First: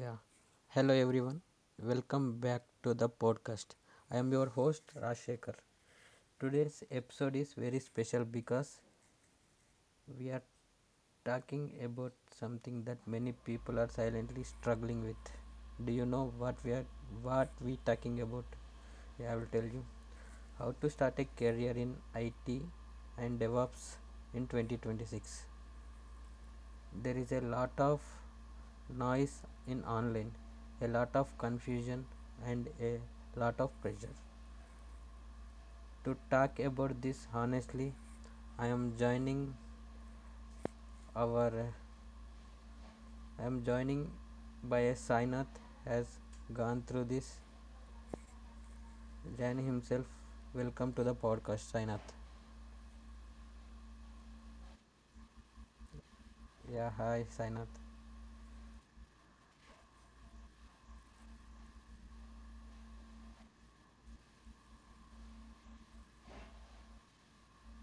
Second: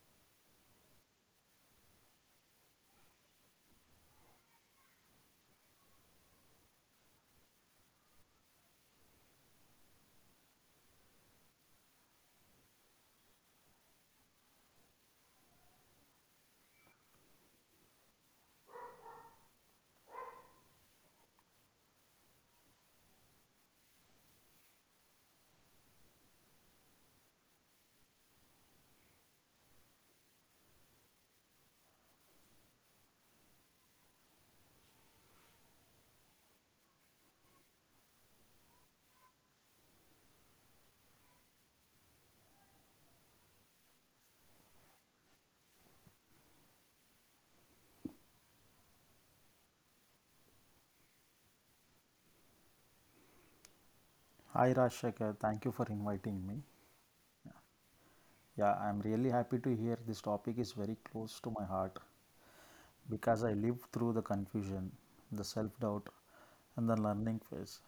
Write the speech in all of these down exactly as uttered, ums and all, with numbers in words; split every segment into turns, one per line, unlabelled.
Yeah. Hello everyone. Welcome back to the podcast. I am your host Rashekar. Today's episode is very special because we are talking about something that many people are silently struggling with. Do you know what we are what we talking about? Yeah, I will tell you. How to start a career in I T and DevOps in twenty twenty-six. There is a lot of noise in online, a lot of confusion, and a lot of pressure. To talk about this honestly, i am joining our I am joining by a sainath. Has gone through this Jan himself. Welcome to the podcast, sainath.
Hi Rajshekar, thank you for inviting me.
Yeah, hi sainath.
Yeah, I'm really happy to hear this topic is very close to my heart because I lived through the confusion, the self-doubt, and the learning phase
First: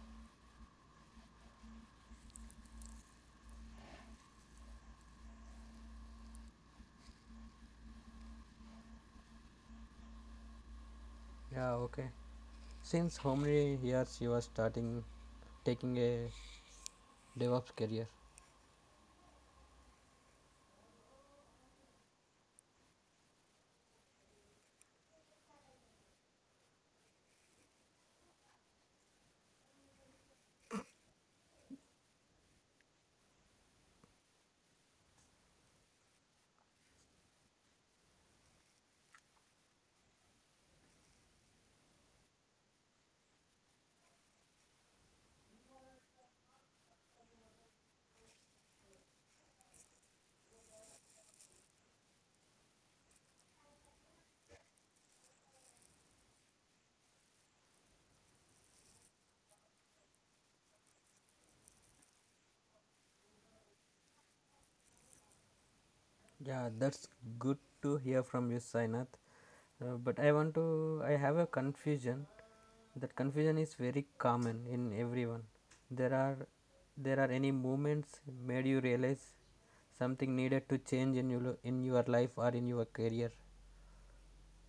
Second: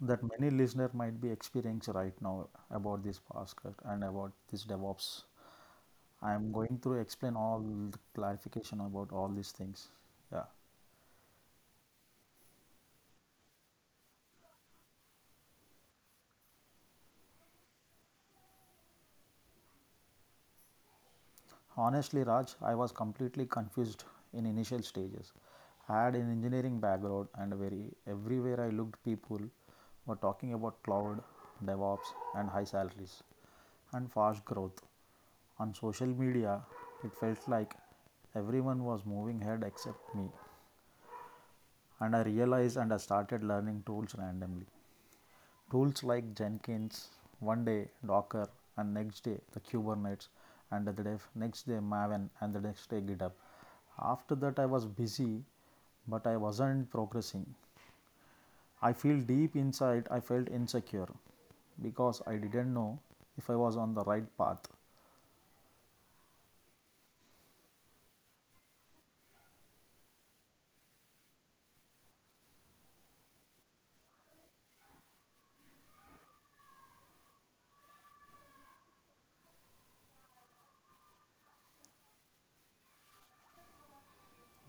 that many listener might be experiencing right now about this podcast and about this DevOps. I'm going to explain all the clarification about all these things. Yeah.
Yeah, okay, since how many years you are starting taking a devops career?
Honestly, Raj, I was completely confused in initial stages. I had an engineering background and very everywhere I looked people were talking about cloud, DevOps and high salaries and fast growth. On social media, it felt like everyone was moving ahead except me. And I realized and I started learning tools randomly. Tools like Jenkins, one day Docker, and next day the Kubernetes, and the day, next day Maven, and the next day GitHub. After that, I was busy, but I wasn't progressing. I feel deep inside, I felt insecure because I didn't know if I was on the right path.
Yeah, that's good to hear from you, Sainath. Uh, but I want to, I have a confusion. That confusion is very common in everyone. There are, there are any moments made you realize something needed to change in your in your life or in your career?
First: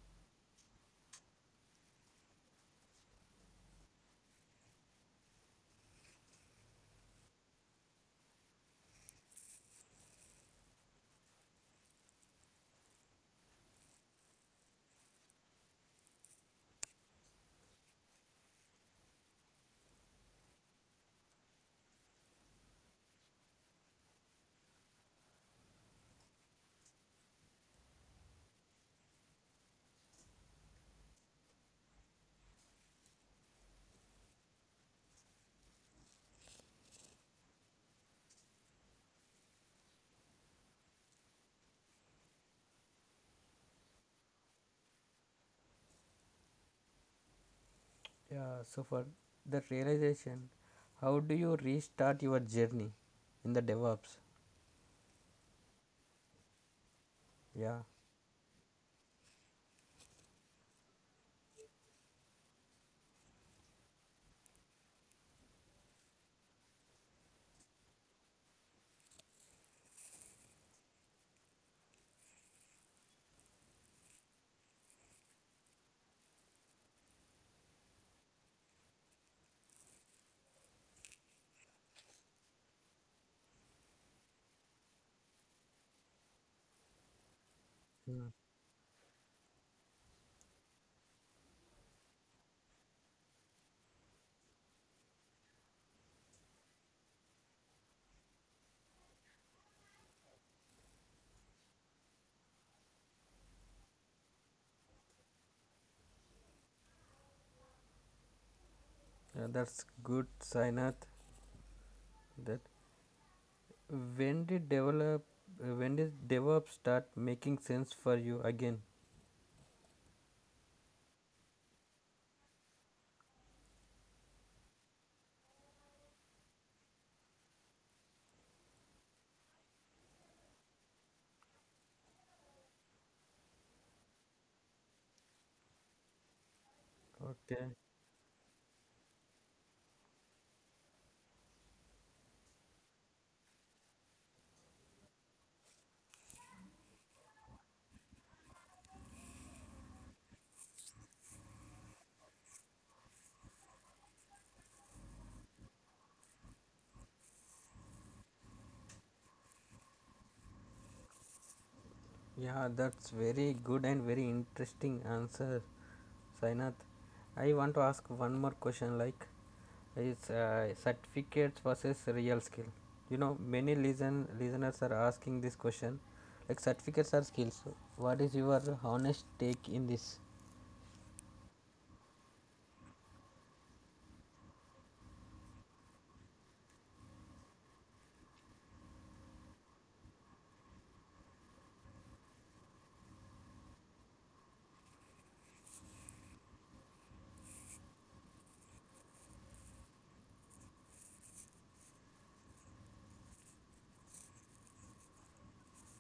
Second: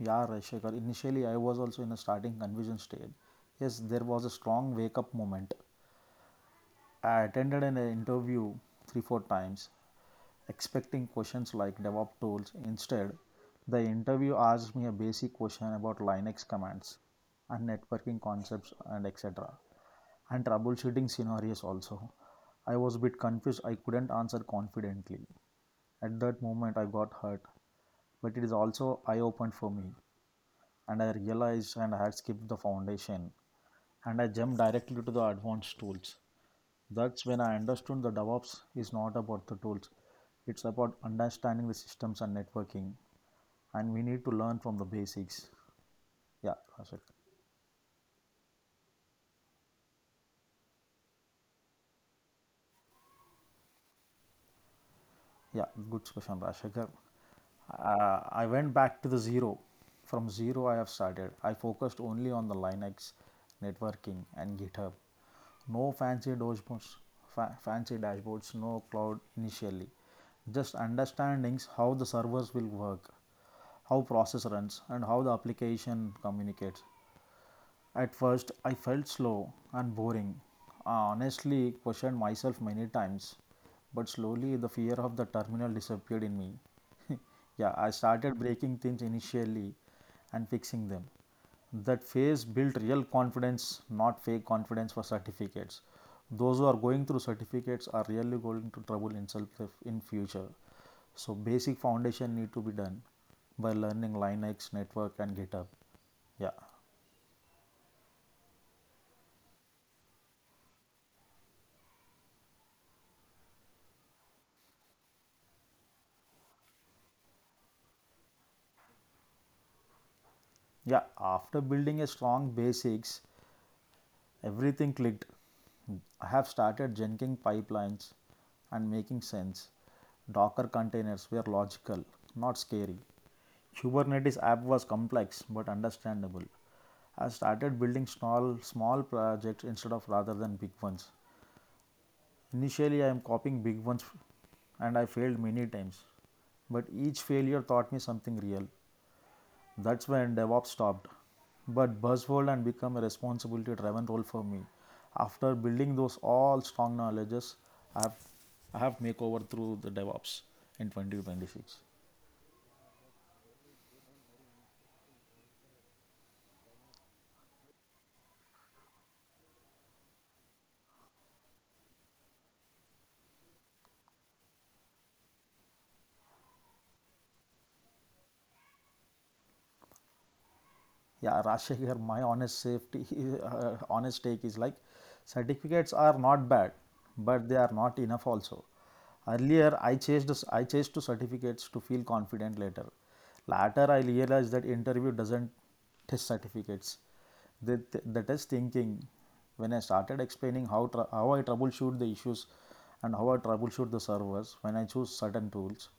Yeah, Rajshekhar, initially I was also in a starting confusion stage. Yes, there was a strong wake up moment. I attended an interview three, four times, expecting questions like DevOps tools. Instead, the interview asked me a basic question about Linux commands and networking concepts and et cetera and troubleshooting scenarios also. I was a bit confused, I couldn't answer confidently. At that moment, I got hurt, but it is also eye opened for me, and I realized and I had skipped the foundation and I jumped directly to the advanced tools. That's when I understood the DevOps is not about the tools. It's about understanding the systems and networking. And we need to learn from the basics. Yeah, Rashakar.
Yeah. So for that realization, how do you restart your journey in the DevOps?
Yeah, good question, Rashakar.
Yeah.
Uh, I went back to the zero. From zero, I have started. I focused only on the Linux, networking, and GitHub. No fancy dashboards, fa- fancy dashboards, no cloud initially. Just understandings how the servers will work, how process runs and how the application communicates. At first, I felt slow and boring. I honestly questioned myself many times, but slowly the fear of the terminal disappeared in me. Yeah, I
Mm.
started breaking things initially and fixing them. That phase built real confidence, not fake confidence for certificates. Those who are going through certificates are really going to trouble in self in future. So basic foundation need to be done by learning Linux, network and GitHub. Yeah.
Yeah, that's good, Sainath. That When did develop when did DevOps start making sense for you again?
Yeah, after building a strong basics, everything clicked. I have started Jenking pipelines and making sense. Docker containers were logical, not scary. Kubernetes app was complex but understandable. I
Okay.
started building small small projects instead of rather than big ones. Initially I am copying big ones and I failed many times. But each failure taught me something real. That's when DevOps stopped. But Buzzword and become a responsibility driven role for me. After building those all strong knowledges, I have I have make over through the DevOps in twenty twenty-six.
Yeah, that's very good and very interesting answer, Sainath. I want to ask one more question, like is, uh, certificates versus real skill. You know, many listen listeners are asking this question, like certificates are skills. What is your honest take in this?
Yeah, Rashe, my honest safety, uh, honest take is like certificates are not bad, but they are not enough also. Earlier, I chased, I chased to certificates to feel confident later. Later, I realized that interview doesn't test certificates. They, they test thinking. When I started explaining how, tr- how I troubleshoot the issues and how I troubleshoot the servers when I choose certain tools,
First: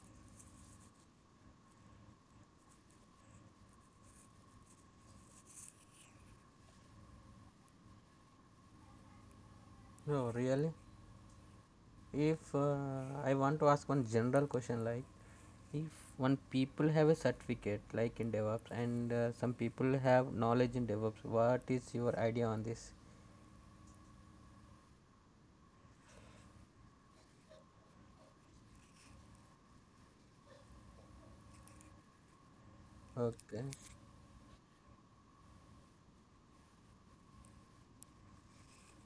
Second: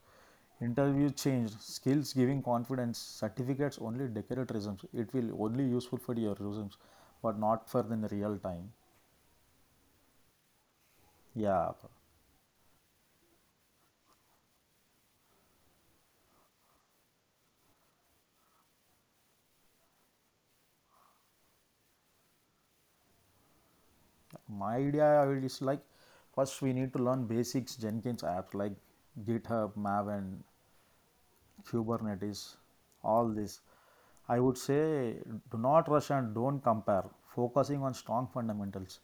interview changed. Skills giving confidence. Certificates only decoratisms. It will only useful for your resumes, but not for the real time.
No, really.
Yeah,
If, uh, I want to ask one general question, like if one people have a certificate like in DevOps and, uh, some people have knowledge in DevOps, what is your idea on this?
my idea is like first we need to learn basics Jenkins apps like GitHub, Maven, Kubernetes, all this.
Okay.
I would say do not rush and don't compare, focusing on strong fundamentals.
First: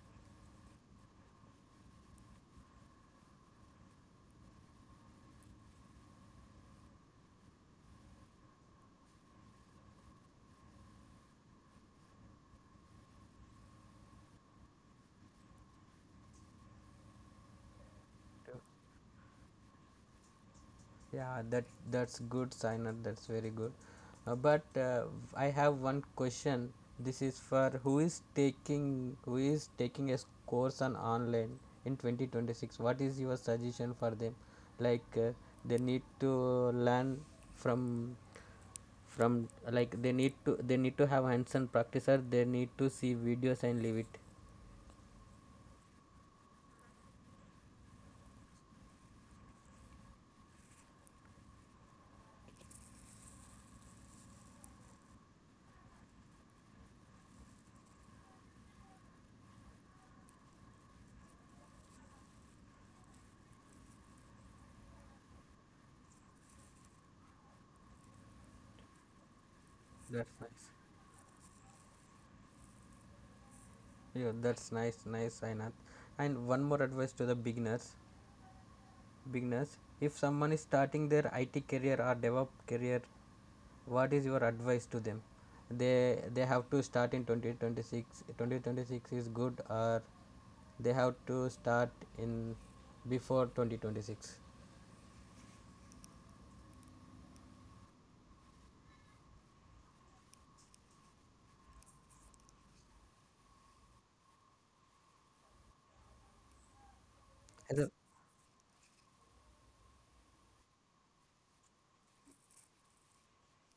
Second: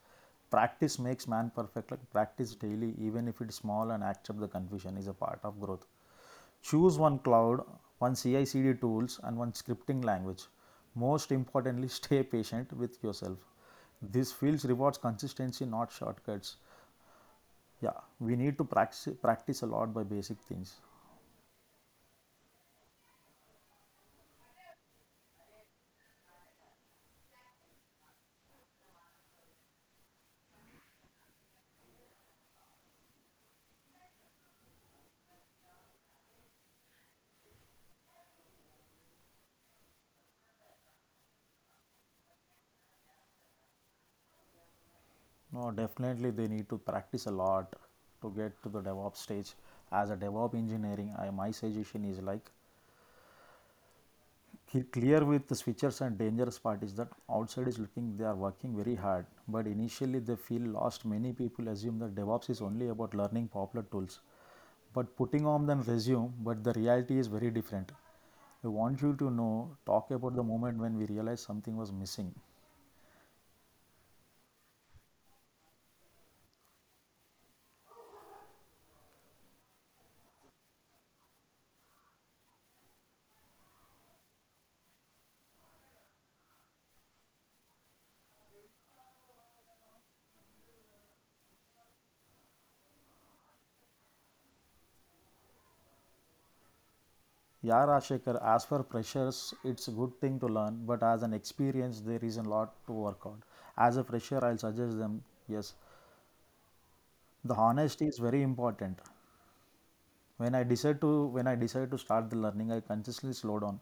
Practice makes man perfect, like practice daily, even if it's small, and accept the confusion is a part of growth. Choose one cloud, one C I C D tools, and one scripting language. Most importantly, stay patient with yourself. This field rewards consistency, not shortcuts. Yeah, we need to practice, practice a lot by basic things.
Yeah, that that's good, Sainath. That's very good. Uh, but uh, I have one question. This is for who is taking who is taking a s- course on online in twenty twenty-six. What is your suggestion for them? Like, uh, they need to learn from from, like, they need to they need to have hands-on practice, or they need to see videos and leave it.
No, definitely they need to practice a lot to get to the DevOps stage. As a DevOps engineering, I, my suggestion is like he clear with the switchers, and dangerous part is that outside is looking they are working very hard, but initially they feel lost. Many people assume that DevOps is only about learning popular tools, but putting on them resume, but the reality is very different. I want you to know, talk
That's
about the
nice.
moment when we realized something was missing.
Yeah, that's nice, nice, Sainath. And one more advice to the beginners. Beginners, if someone is starting their I T career or DevOps career, what is your advice to them? They they have to start in twenty twenty-six? twenty twenty-six is good, or they have to start in before twenty twenty-six?
Yeah, Rajshekhar, as for freshers, it's a good thing to learn, but as an experience, there is a lot to work on. As a fresher, I'll suggest them, yes, the
As
honesty is very important. When I decide to when I decide to start the learning, I consciously slow down.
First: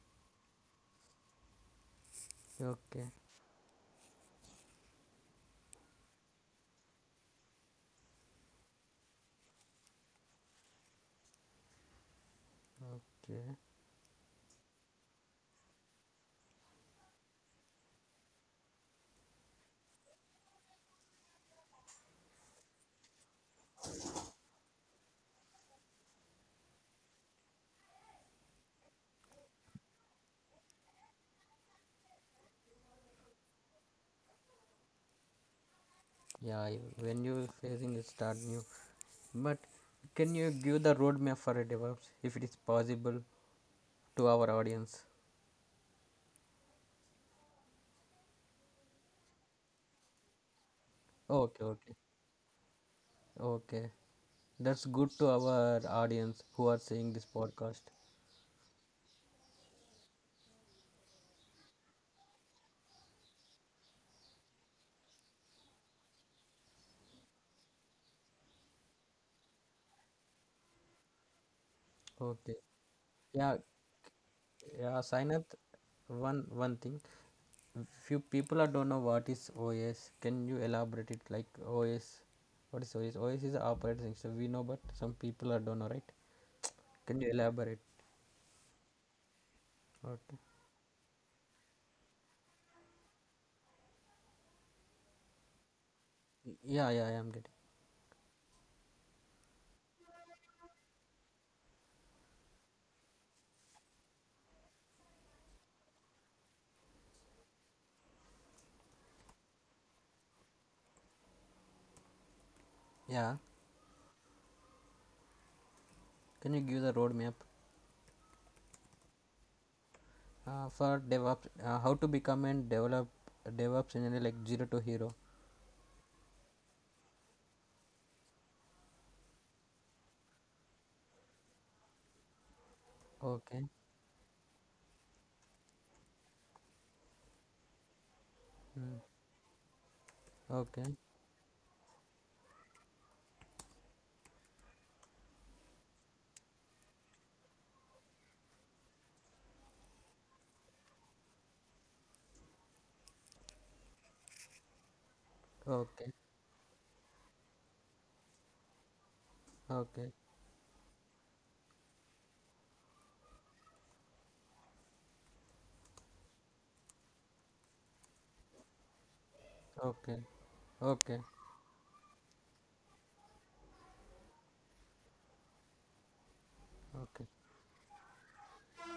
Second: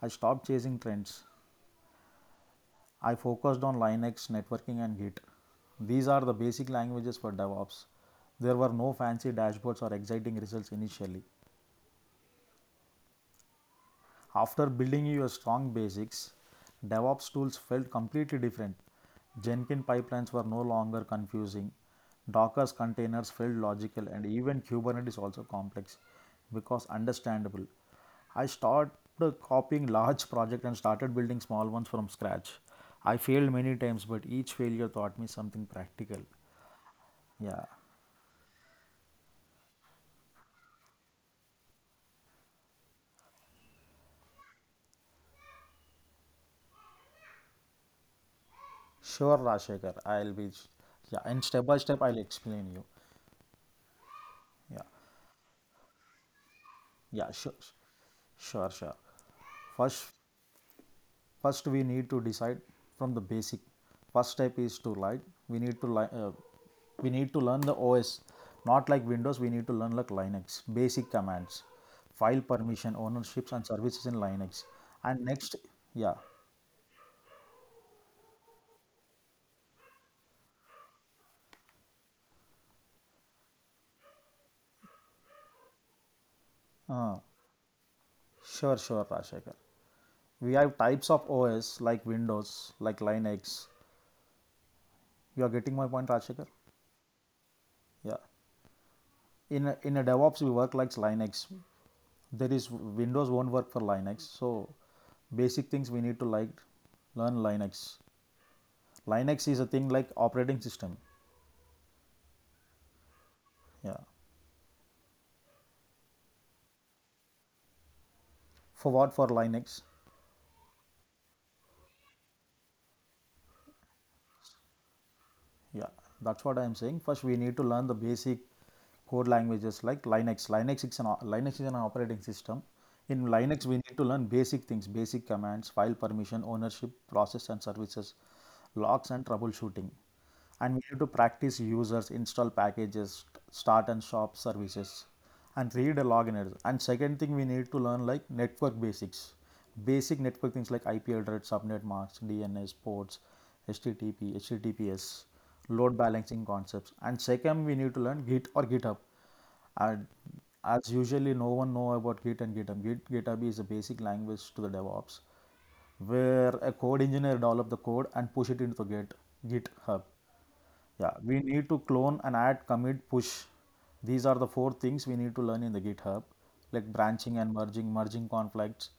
I stopped chasing trends.
okay,
I focused on Linux, networking, and Git. These are the basic languages for DevOps. There were no fancy dashboards or exciting results initially.
okay,
After building your strong basics, DevOps tools felt completely different. Jenkins pipelines were no longer confusing. Docker's containers felt logical, and even Kubernetes also complex because understandable. I started copying large projects and started building small ones from scratch. I failed many times, but each failure taught me something practical.
yeah, you- when you
Yeah,
facing it, start new. But can you give the roadmap for a DevOps, if it is possible, to our audience?
sure, Rashekar, I'll be. Yeah, and step
Okay,
by
okay.
step, I'll explain you.
Okay.
Yeah.
That's good to our audience who are seeing
Yeah,
this
sure,
podcast.
sure, sure. First, first we need to decide from the basic. First step is to like we need to like uh, we need to learn the O S, not like Windows. We need to learn like Linux basic commands, file
Okay.
permission, ownerships,
Yeah,
and services in Linux.
yeah,
And next,
Sainath,
yeah,
one one thing. Few people are don't know what is O S. Can you elaborate it like OS? What is O S? O S is operating system. We know, but some people are don't know, right?
uh,
Can you elaborate?
sure, sure, Rashekar.
Okay.
We have types of O S like Windows, like Linux. You are getting my point, Rashekar?
Yeah, yeah, I am getting.
Yeah. in a, in a DevOps we work like Linux. There is Windows won't work for Linux. So basic things we need to like learn Linux. Linux is a thing like operating system.
Yeah.
Yeah.
Can you give the roadmap,
For what, for Linux?
uh, for DevOps? Uh, how to become a develop DevOps engineer, like zero to hero?
Yeah, that's what I am saying. First, we need to learn the basic code languages like Linux. Linux is an o- Linux is an operating system. In Linux,
Okay.
we need to learn basic things, basic commands, file permission, ownership, process and services,
Mm.
logs and troubleshooting. And we
Okay,
need to practice users, install packages, start and stop services and read a login address. And second thing we need to learn like network basics, basic network things like I P address, subnet masks, D N S ports, H T T P, H T T P S, load
okay,
balancing concepts. And second we need to learn Git or GitHub. And
okay,
as usually no one know about Git and GitHub. Git, GitHub is a basic language to the DevOps where a code engineer develop the code and push it into the Git, GitHub.
okay,
Yeah,
okay, okay,
we need to clone and add, commit, push. These are the four things we need to learn in the GitHub, like
okay,
branching and merging, merging conflicts.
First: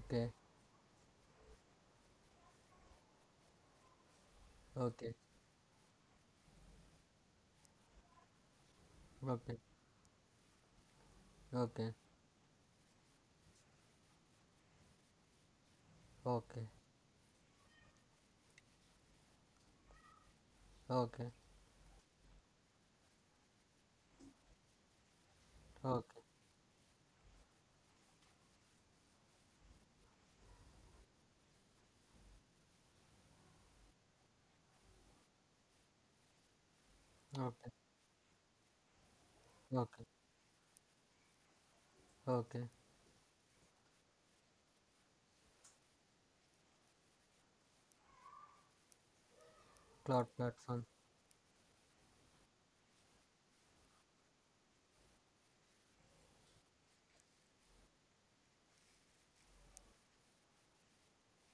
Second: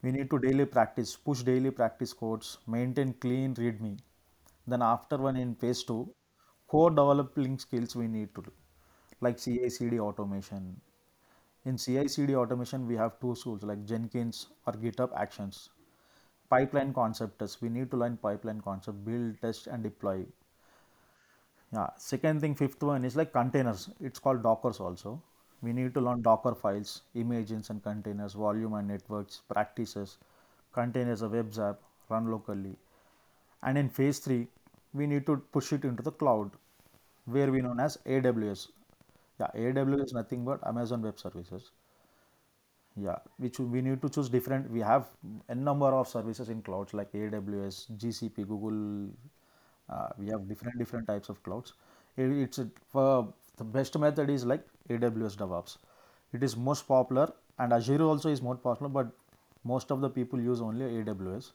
We need to daily practice, push daily practice codes, maintain clean README. Then
okay, okay,
after one in phase two, core developing skills we need to do, like
okay,
C I C D automation. In
okay,
C I C D automation, we have two tools like Jenkins or GitHub Actions.
okay,
Pipeline concept test. We need to learn pipeline concept, build, test, and deploy. Yeah. Second thing, fifth one is like containers. It's called Dockers also. We need to learn Docker files, images and containers, volume and networks, practices, containers a webs app, run locally. And in phase three, we need to push it into the cloud, where we
okay,
known as A W S. Yeah,
okay,
A W S is nothing but Amazon Web Services.
okay.
Yeah, which we need to choose different. We have a number of services in clouds like A W S, G C P, Google. Uh, we
Cloud
have different
platform.
different types of clouds. It, it's a- for the best method is like A W S DevOps. It is most popular, and Azure also is more popular, but most of the people use only A W S.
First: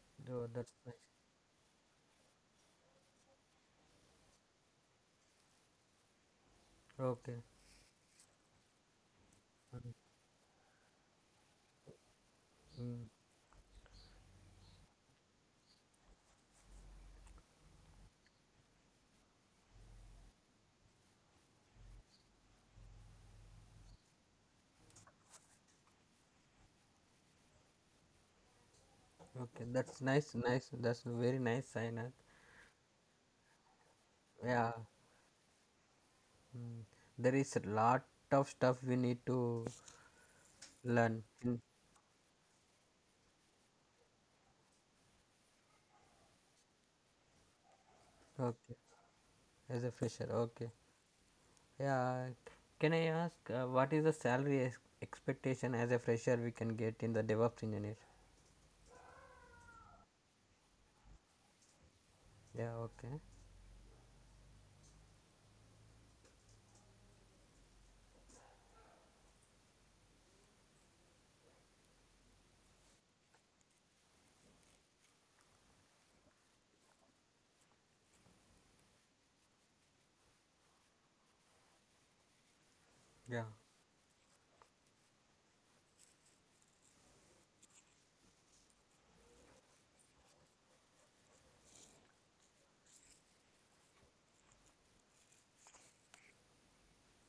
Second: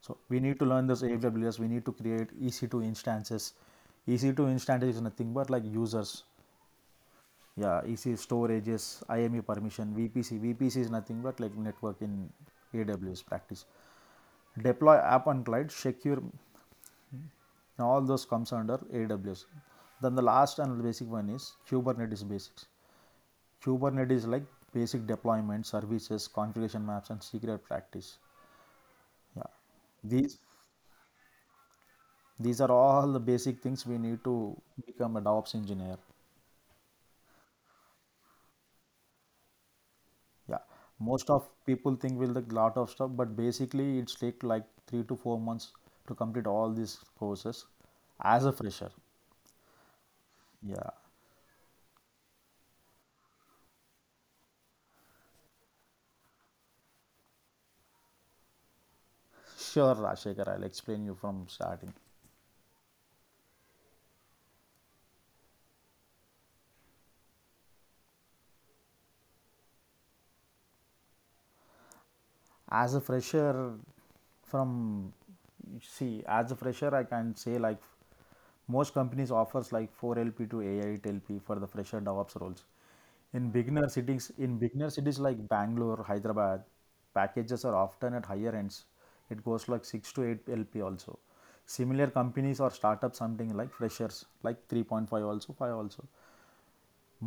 So we
Oh,
need to
that's
learn
nice.
this A W S. We need to create E C two instances. E C two instances is nothing but like users.
Okay.
Yeah, E C storages, I M E
Mm.
permission, V P C. V P C is nothing but like network in
Mm,
A W S. Practice, deploy app on cloud secure. Now all those comes under A W S. Then the last and basic one is Kubernetes basics. Kubernetes is like basic deployment services, configuration maps and secret practice. Yeah.
okay, that's nice,
these
nice. That's very nice, Sainath.
these are all the basic things we need to
Yeah.
become a DevOps engineer.
Mm. There is a lot of stuff we need to
Yeah,
learn.
most of
Mm.
people think will the lot of stuff, but basically it's take like three to four months to complete all these courses as a
Okay.
fresher.
As a Fisher. Okay.
Yeah,
Yeah, can I ask, uh, what is the salary ex- expectation as a fresher we can get in the DevOps engineer?
sure, Rashekar, I'll explain you from starting.
Yeah, okay.
As a fresher from See, as a fresher, I can say like most companies offers like four LP to eight LP for the fresher DevOps roles.
Yeah.
In beginner cities in beginner cities like Bangalore, Hyderabad, packages are often at higher ends. It goes like six to eight LP also. Similar companies or startups something like freshers like three point five also, five also.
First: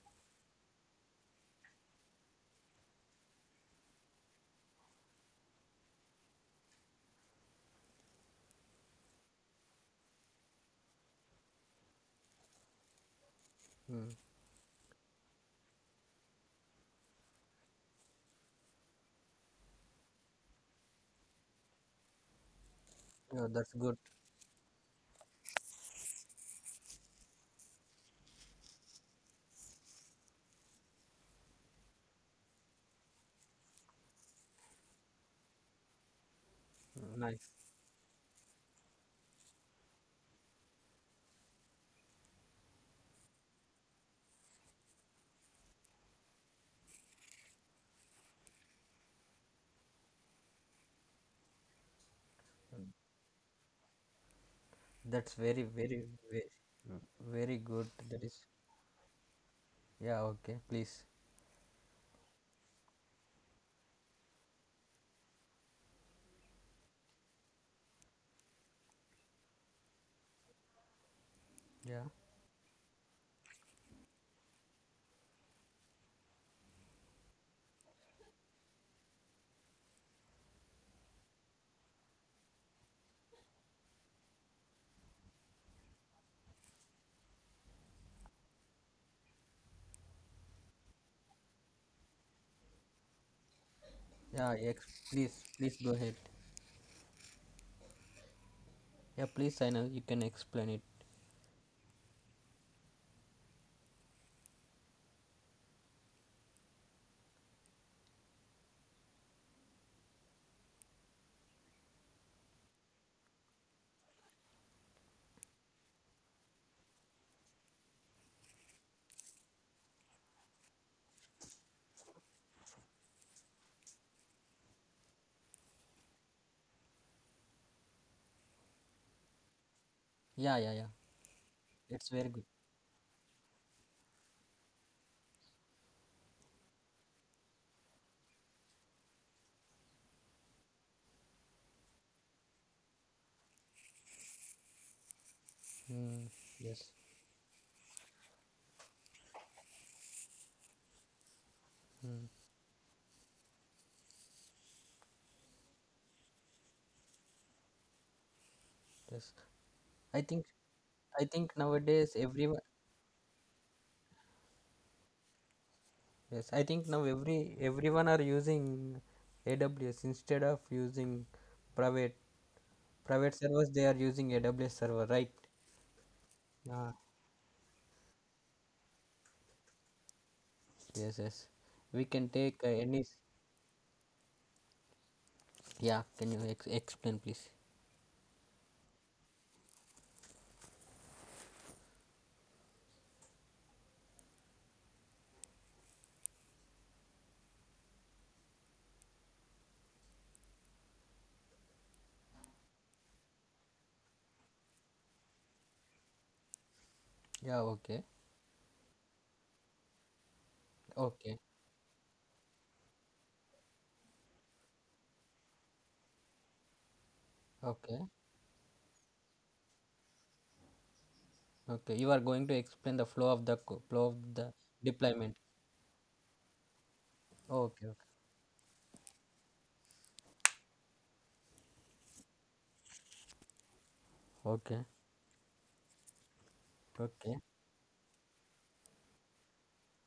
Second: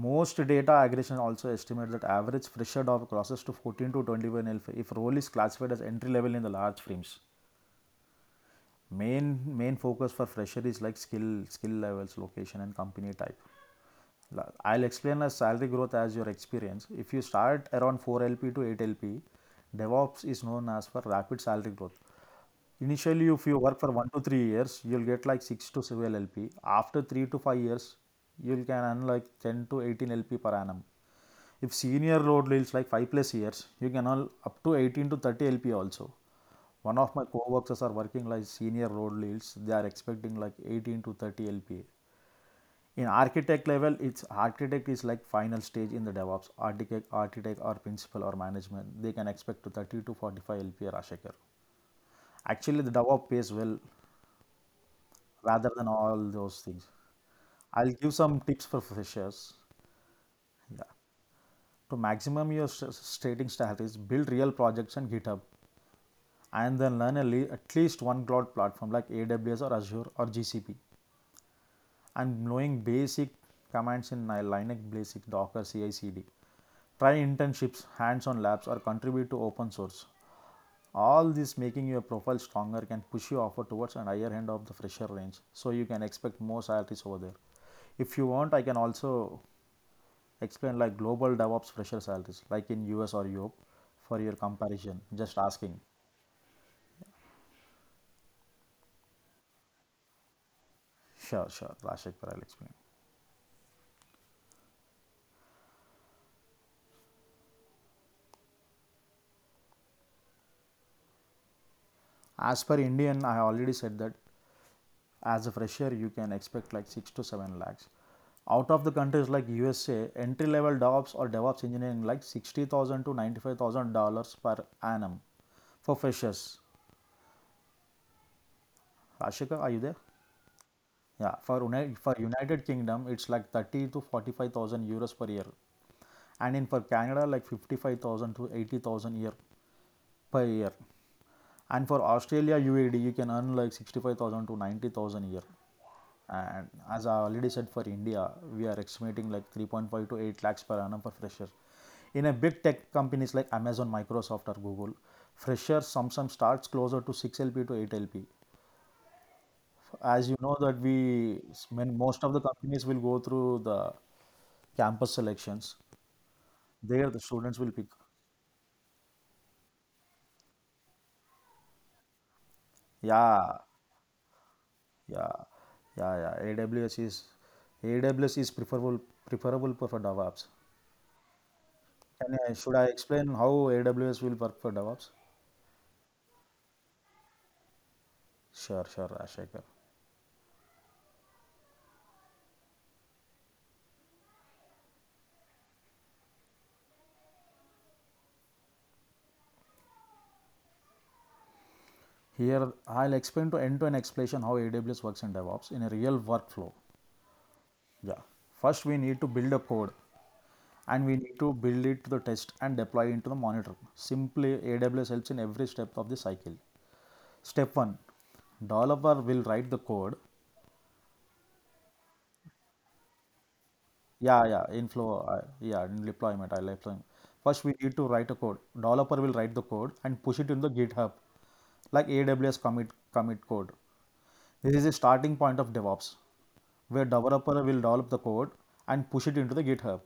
Most data aggregation also estimate that average fresher D O F crosses to fourteen to twenty-one if, if role is classified as entry level in the large firms. Main main focus for fresher is like skill skill levels, location, and company type.
Mm.
I'll explain as salary growth as your experience. If you start around four L P to eight L P, DevOps is known as for rapid salary growth. Initially, if
Yeah,
you
that's
work for
good.
one to three years, you'll get like six to seven L P. After three to five years, you can earn like ten to eighteen L P per annum. If senior load deals like five plus years, you can all up to eighteen to thirty L P A also. One of
Mm,
my
nice.
co-workers are working like senior road deals. They are expecting like eighteen to thirty L P A. In architect level, it's architect is like final stage in the DevOps. Architect, architect or principal or management, they can expect to thirty to forty-five L P A, Rashekar. Actually, the DevOps pays well
That's very,
rather than
very,
all
very,
those things.
very
I'll
good.
give
That
some
is.
tips for freshers.
Yeah, okay.
Yeah.
Please.
To maximum your s- s- stating strategies, build real projects on GitHub and then learn a at least one cloud platform like A W S or Azure or G C P
Yeah.
and knowing basic commands in Ni- Linux, basic Docker, C I/C D. Try internships, hands-on labs, or contribute to open source. All this making your profile stronger can push your offer towards an higher end of the fresher range, so you can expect more salaries over there. If you want, I can also explain like global DevOps fresher salaries like in US or Europe for your
Yeah, ex-
comparison, just
please,
asking.
please go ahead. Yeah, please, Saina, you can explain it.
Sure sure, Rashik, I'll explain. As per Indian, I already said that as a fresher you can expect like six to seven lakhs. Out of the countries like USA entry level jobs or DevOps engineering like sixty thousand to ninety-five thousand dollars per annum for freshers. Ashika, are you there?
Yeah, yeah, yeah.
Yeah, for united,
It's
for
very good.
united kingdom it's like thirty to forty-five thousand euros per year. And in for Canada like fifty-five thousand to eighty thousand year per year. And for Australia UAD you can earn like sixty-five thousand to ninety thousand a year.
Mm,
And
yes.
as I already said for India we are estimating like three point five to eight lakhs per annum for fresher in
Mm,
a big tech companies like Amazon, Microsoft or Google. Freshers sometimes starts closer to six LP to eight LP.
yes. I
As you
think
know that
I
we
think
when
nowadays
most of the
everyone.
companies will go through the campus selections,
Yes, I think now
there the students
every
will pick.
everyone are using A W S instead of using private private
Yeah.
servers. They are using A W S server,
Yeah,
right?
yeah, yeah. AWS
Ah,
is AWS is preferable preferable for DevOps.
yes, yes. We can
Can I,
take, uh,
should I
any. s-
explain how A W S will work for DevOps?
Yeah, can you ex explain, please?
Sure, sure, Ashekar. Here I'll explain to end-to-end explanation how A W S works in DevOps in a real workflow.
Yeah, okay,
Yeah. First, we need to build a code and we
okay,
need to build it to the test and deploy into the monitor. Simply, A W S helps in every step of the cycle. Step one,
okay,
developer will write the code.
okay. You are going to explain the flow of the co- flow of
Yeah,
the
yeah, inflow,
deployment.
uh, yeah, in deployment, I like deployment. First, we
Okay,
need to write a code. Developer will write the code and push it in the GitHub, like A W S commit commit code. This
okay,
is the starting point of DevOps, where
okay,
developer will develop the code and push it into the GitHub.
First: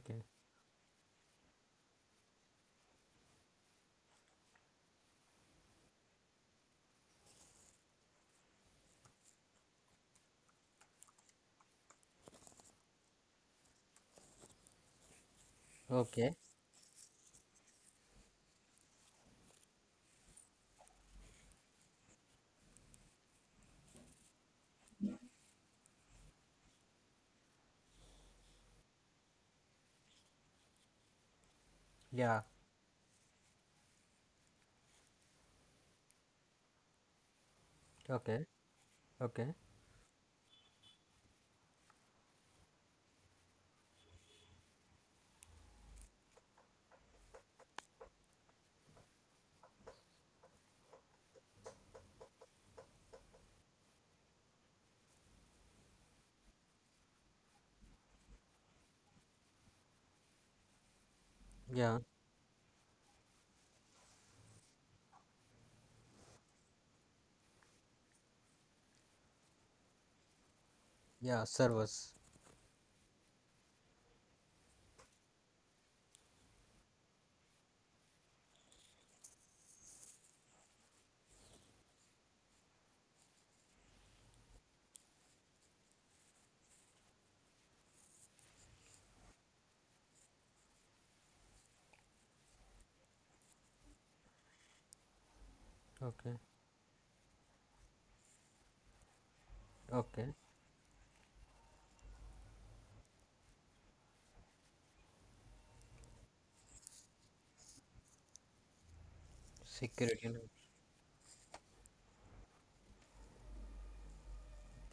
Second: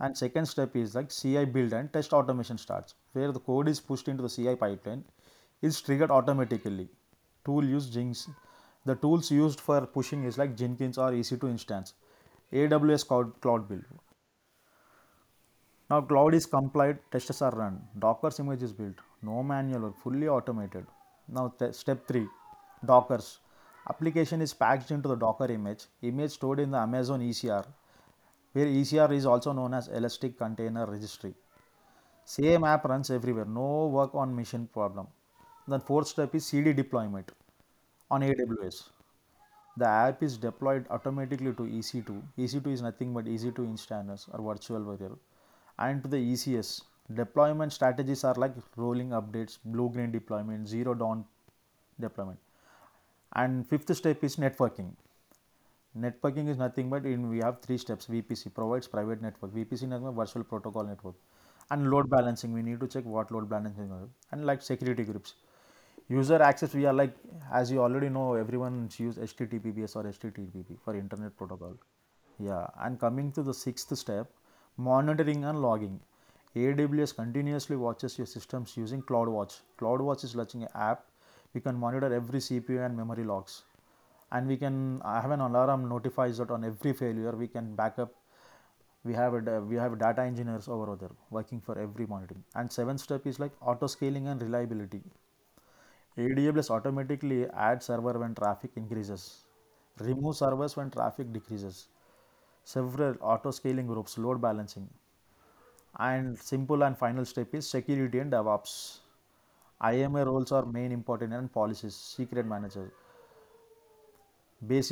And second step is like C I build and test automation starts, where the code is pushed into the C I pipeline, is triggered automatically. Tool use Jinx. The tools used for pushing is like Jenkins or E C two instance, A W S Cloud, Cloud Build. Now cloud
okay.
is complied, tests are run, Docker's image is built, no manual work, fully automated. Now step three, Docker's. Application is packaged into the Docker image, image stored in the Amazon E C R, where E C R is also known as Elastic Container Registry.
Yeah,
Same app runs everywhere, no work on machine problem. Then fourth step is C D deployment on
okay,
A W S.
okay.
The app is deployed automatically to E C two. E C two is nothing but E C two instances or virtual variable and to the E C S. Deployment strategies are like rolling updates, blue green deployment, zero down deployment. And fifth step is networking. Networking is nothing but in we have three steps. V P C provides private network. V P C is virtual protocol network. And
Yeah,
load balancing, we need to check what load balancing is. And like security groups. User access, we are like, as you already know, everyone use H T T P S or H T T P for internet
yeah.
protocol.
Servers.
Yeah, and coming to the sixth step, monitoring and logging. A W S continuously watches your systems using CloudWatch. CloudWatch is launching an app. We can monitor every C P U and memory logs and we can have an alarm notifies that on every failure we can back up. We have a we have data engineers over there working for every monitoring. And seventh step is like auto scaling and reliability.
Okay,
A W S automatically adds server when traffic increases,
okay.
remove servers when traffic decreases, several auto scaling groups load balancing. And simple and final step is security and DevOps. I M A
Security. And
roles are main important and policies secret manager.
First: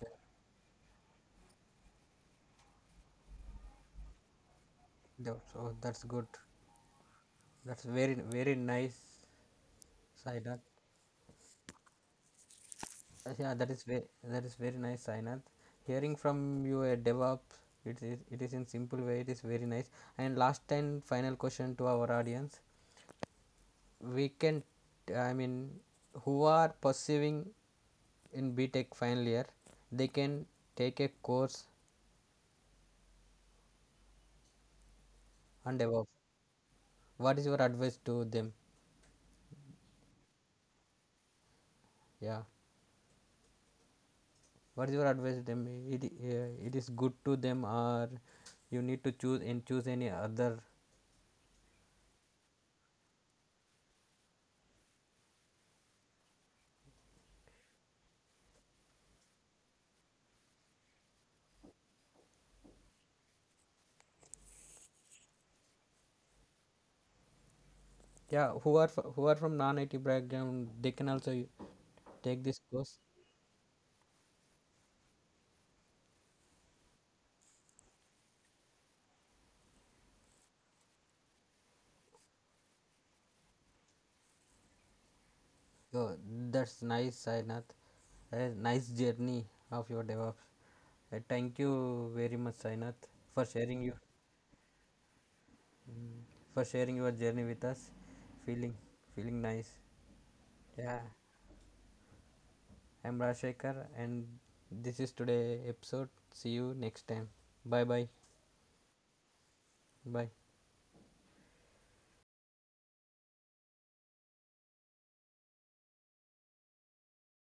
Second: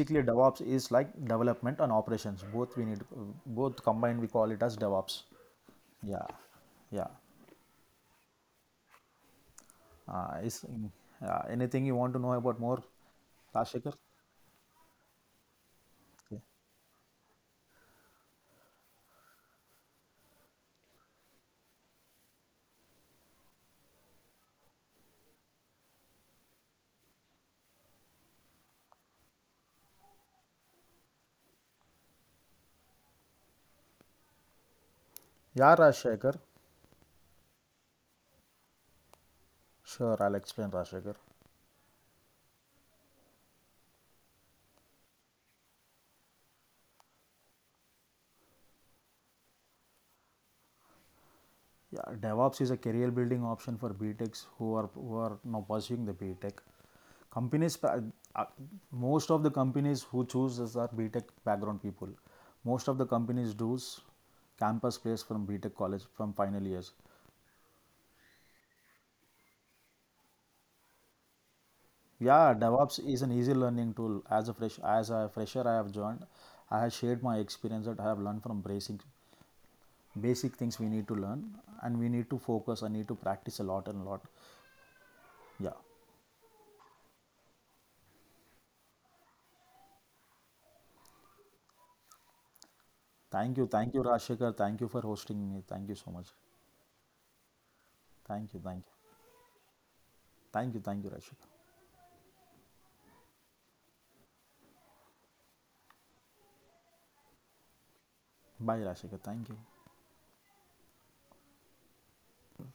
that-
DevOps is like development and operations. Both we need both combined. We call it as DevOps.
so that's
Yeah,
good.
yeah.
That's very, very nice,
Uh, is
Sainath.
yeah, anything you want to know about more,
Uh, Yeah, that is
Rajshekhar?
very that is very nice, Sainath. Hearing from you a DevOps, it is it is in simple way. It is very nice. And last and final question to our audience: we can, I mean, who are pursuing in B Tech final year, they can take a course
Yeah,
on DevOps.
Rajshekhar.
What is your advice to them?
Sure, I'll explain, Rajshekhar.
Yeah. What is your advice to them? It, uh, it is good to them, or you need to choose and choose any other?
Yeah, DevOps is a career building option for BTechs who are who are now pursuing the BTech. Companies, uh, uh, most of the companies who choose us are BTech background people. Most of the companies do campus place from BTech college from final years.
Yeah, who are fr- who are from non-I T background, they can also y- take
Yeah,
this
DevOps
course.
is an easy learning tool. As a fresh as a fresher, I have joined. I have shared my experience that I have learned from basic basic things we need to learn and we need to focus. I need to practice a lot and a lot. Yeah.
Oh, that's nice, Sainath. A nice journey of your DevOps. Uh, thank you very much, Sainath, for
Thank you,
sharing
thank
you
you, Rashikar. Thank you for hosting me. Thank you so
mm,
much.
for sharing your journey with us.
Thank you,
feeling
thank you.
Feeling nice.
Thank you, thank
Yeah,
you, Rashikar.
I'm Rajshekhar, and this is today episode. See you next time. Bye bye.
Bye, Rashikar. Thank you.
Bye.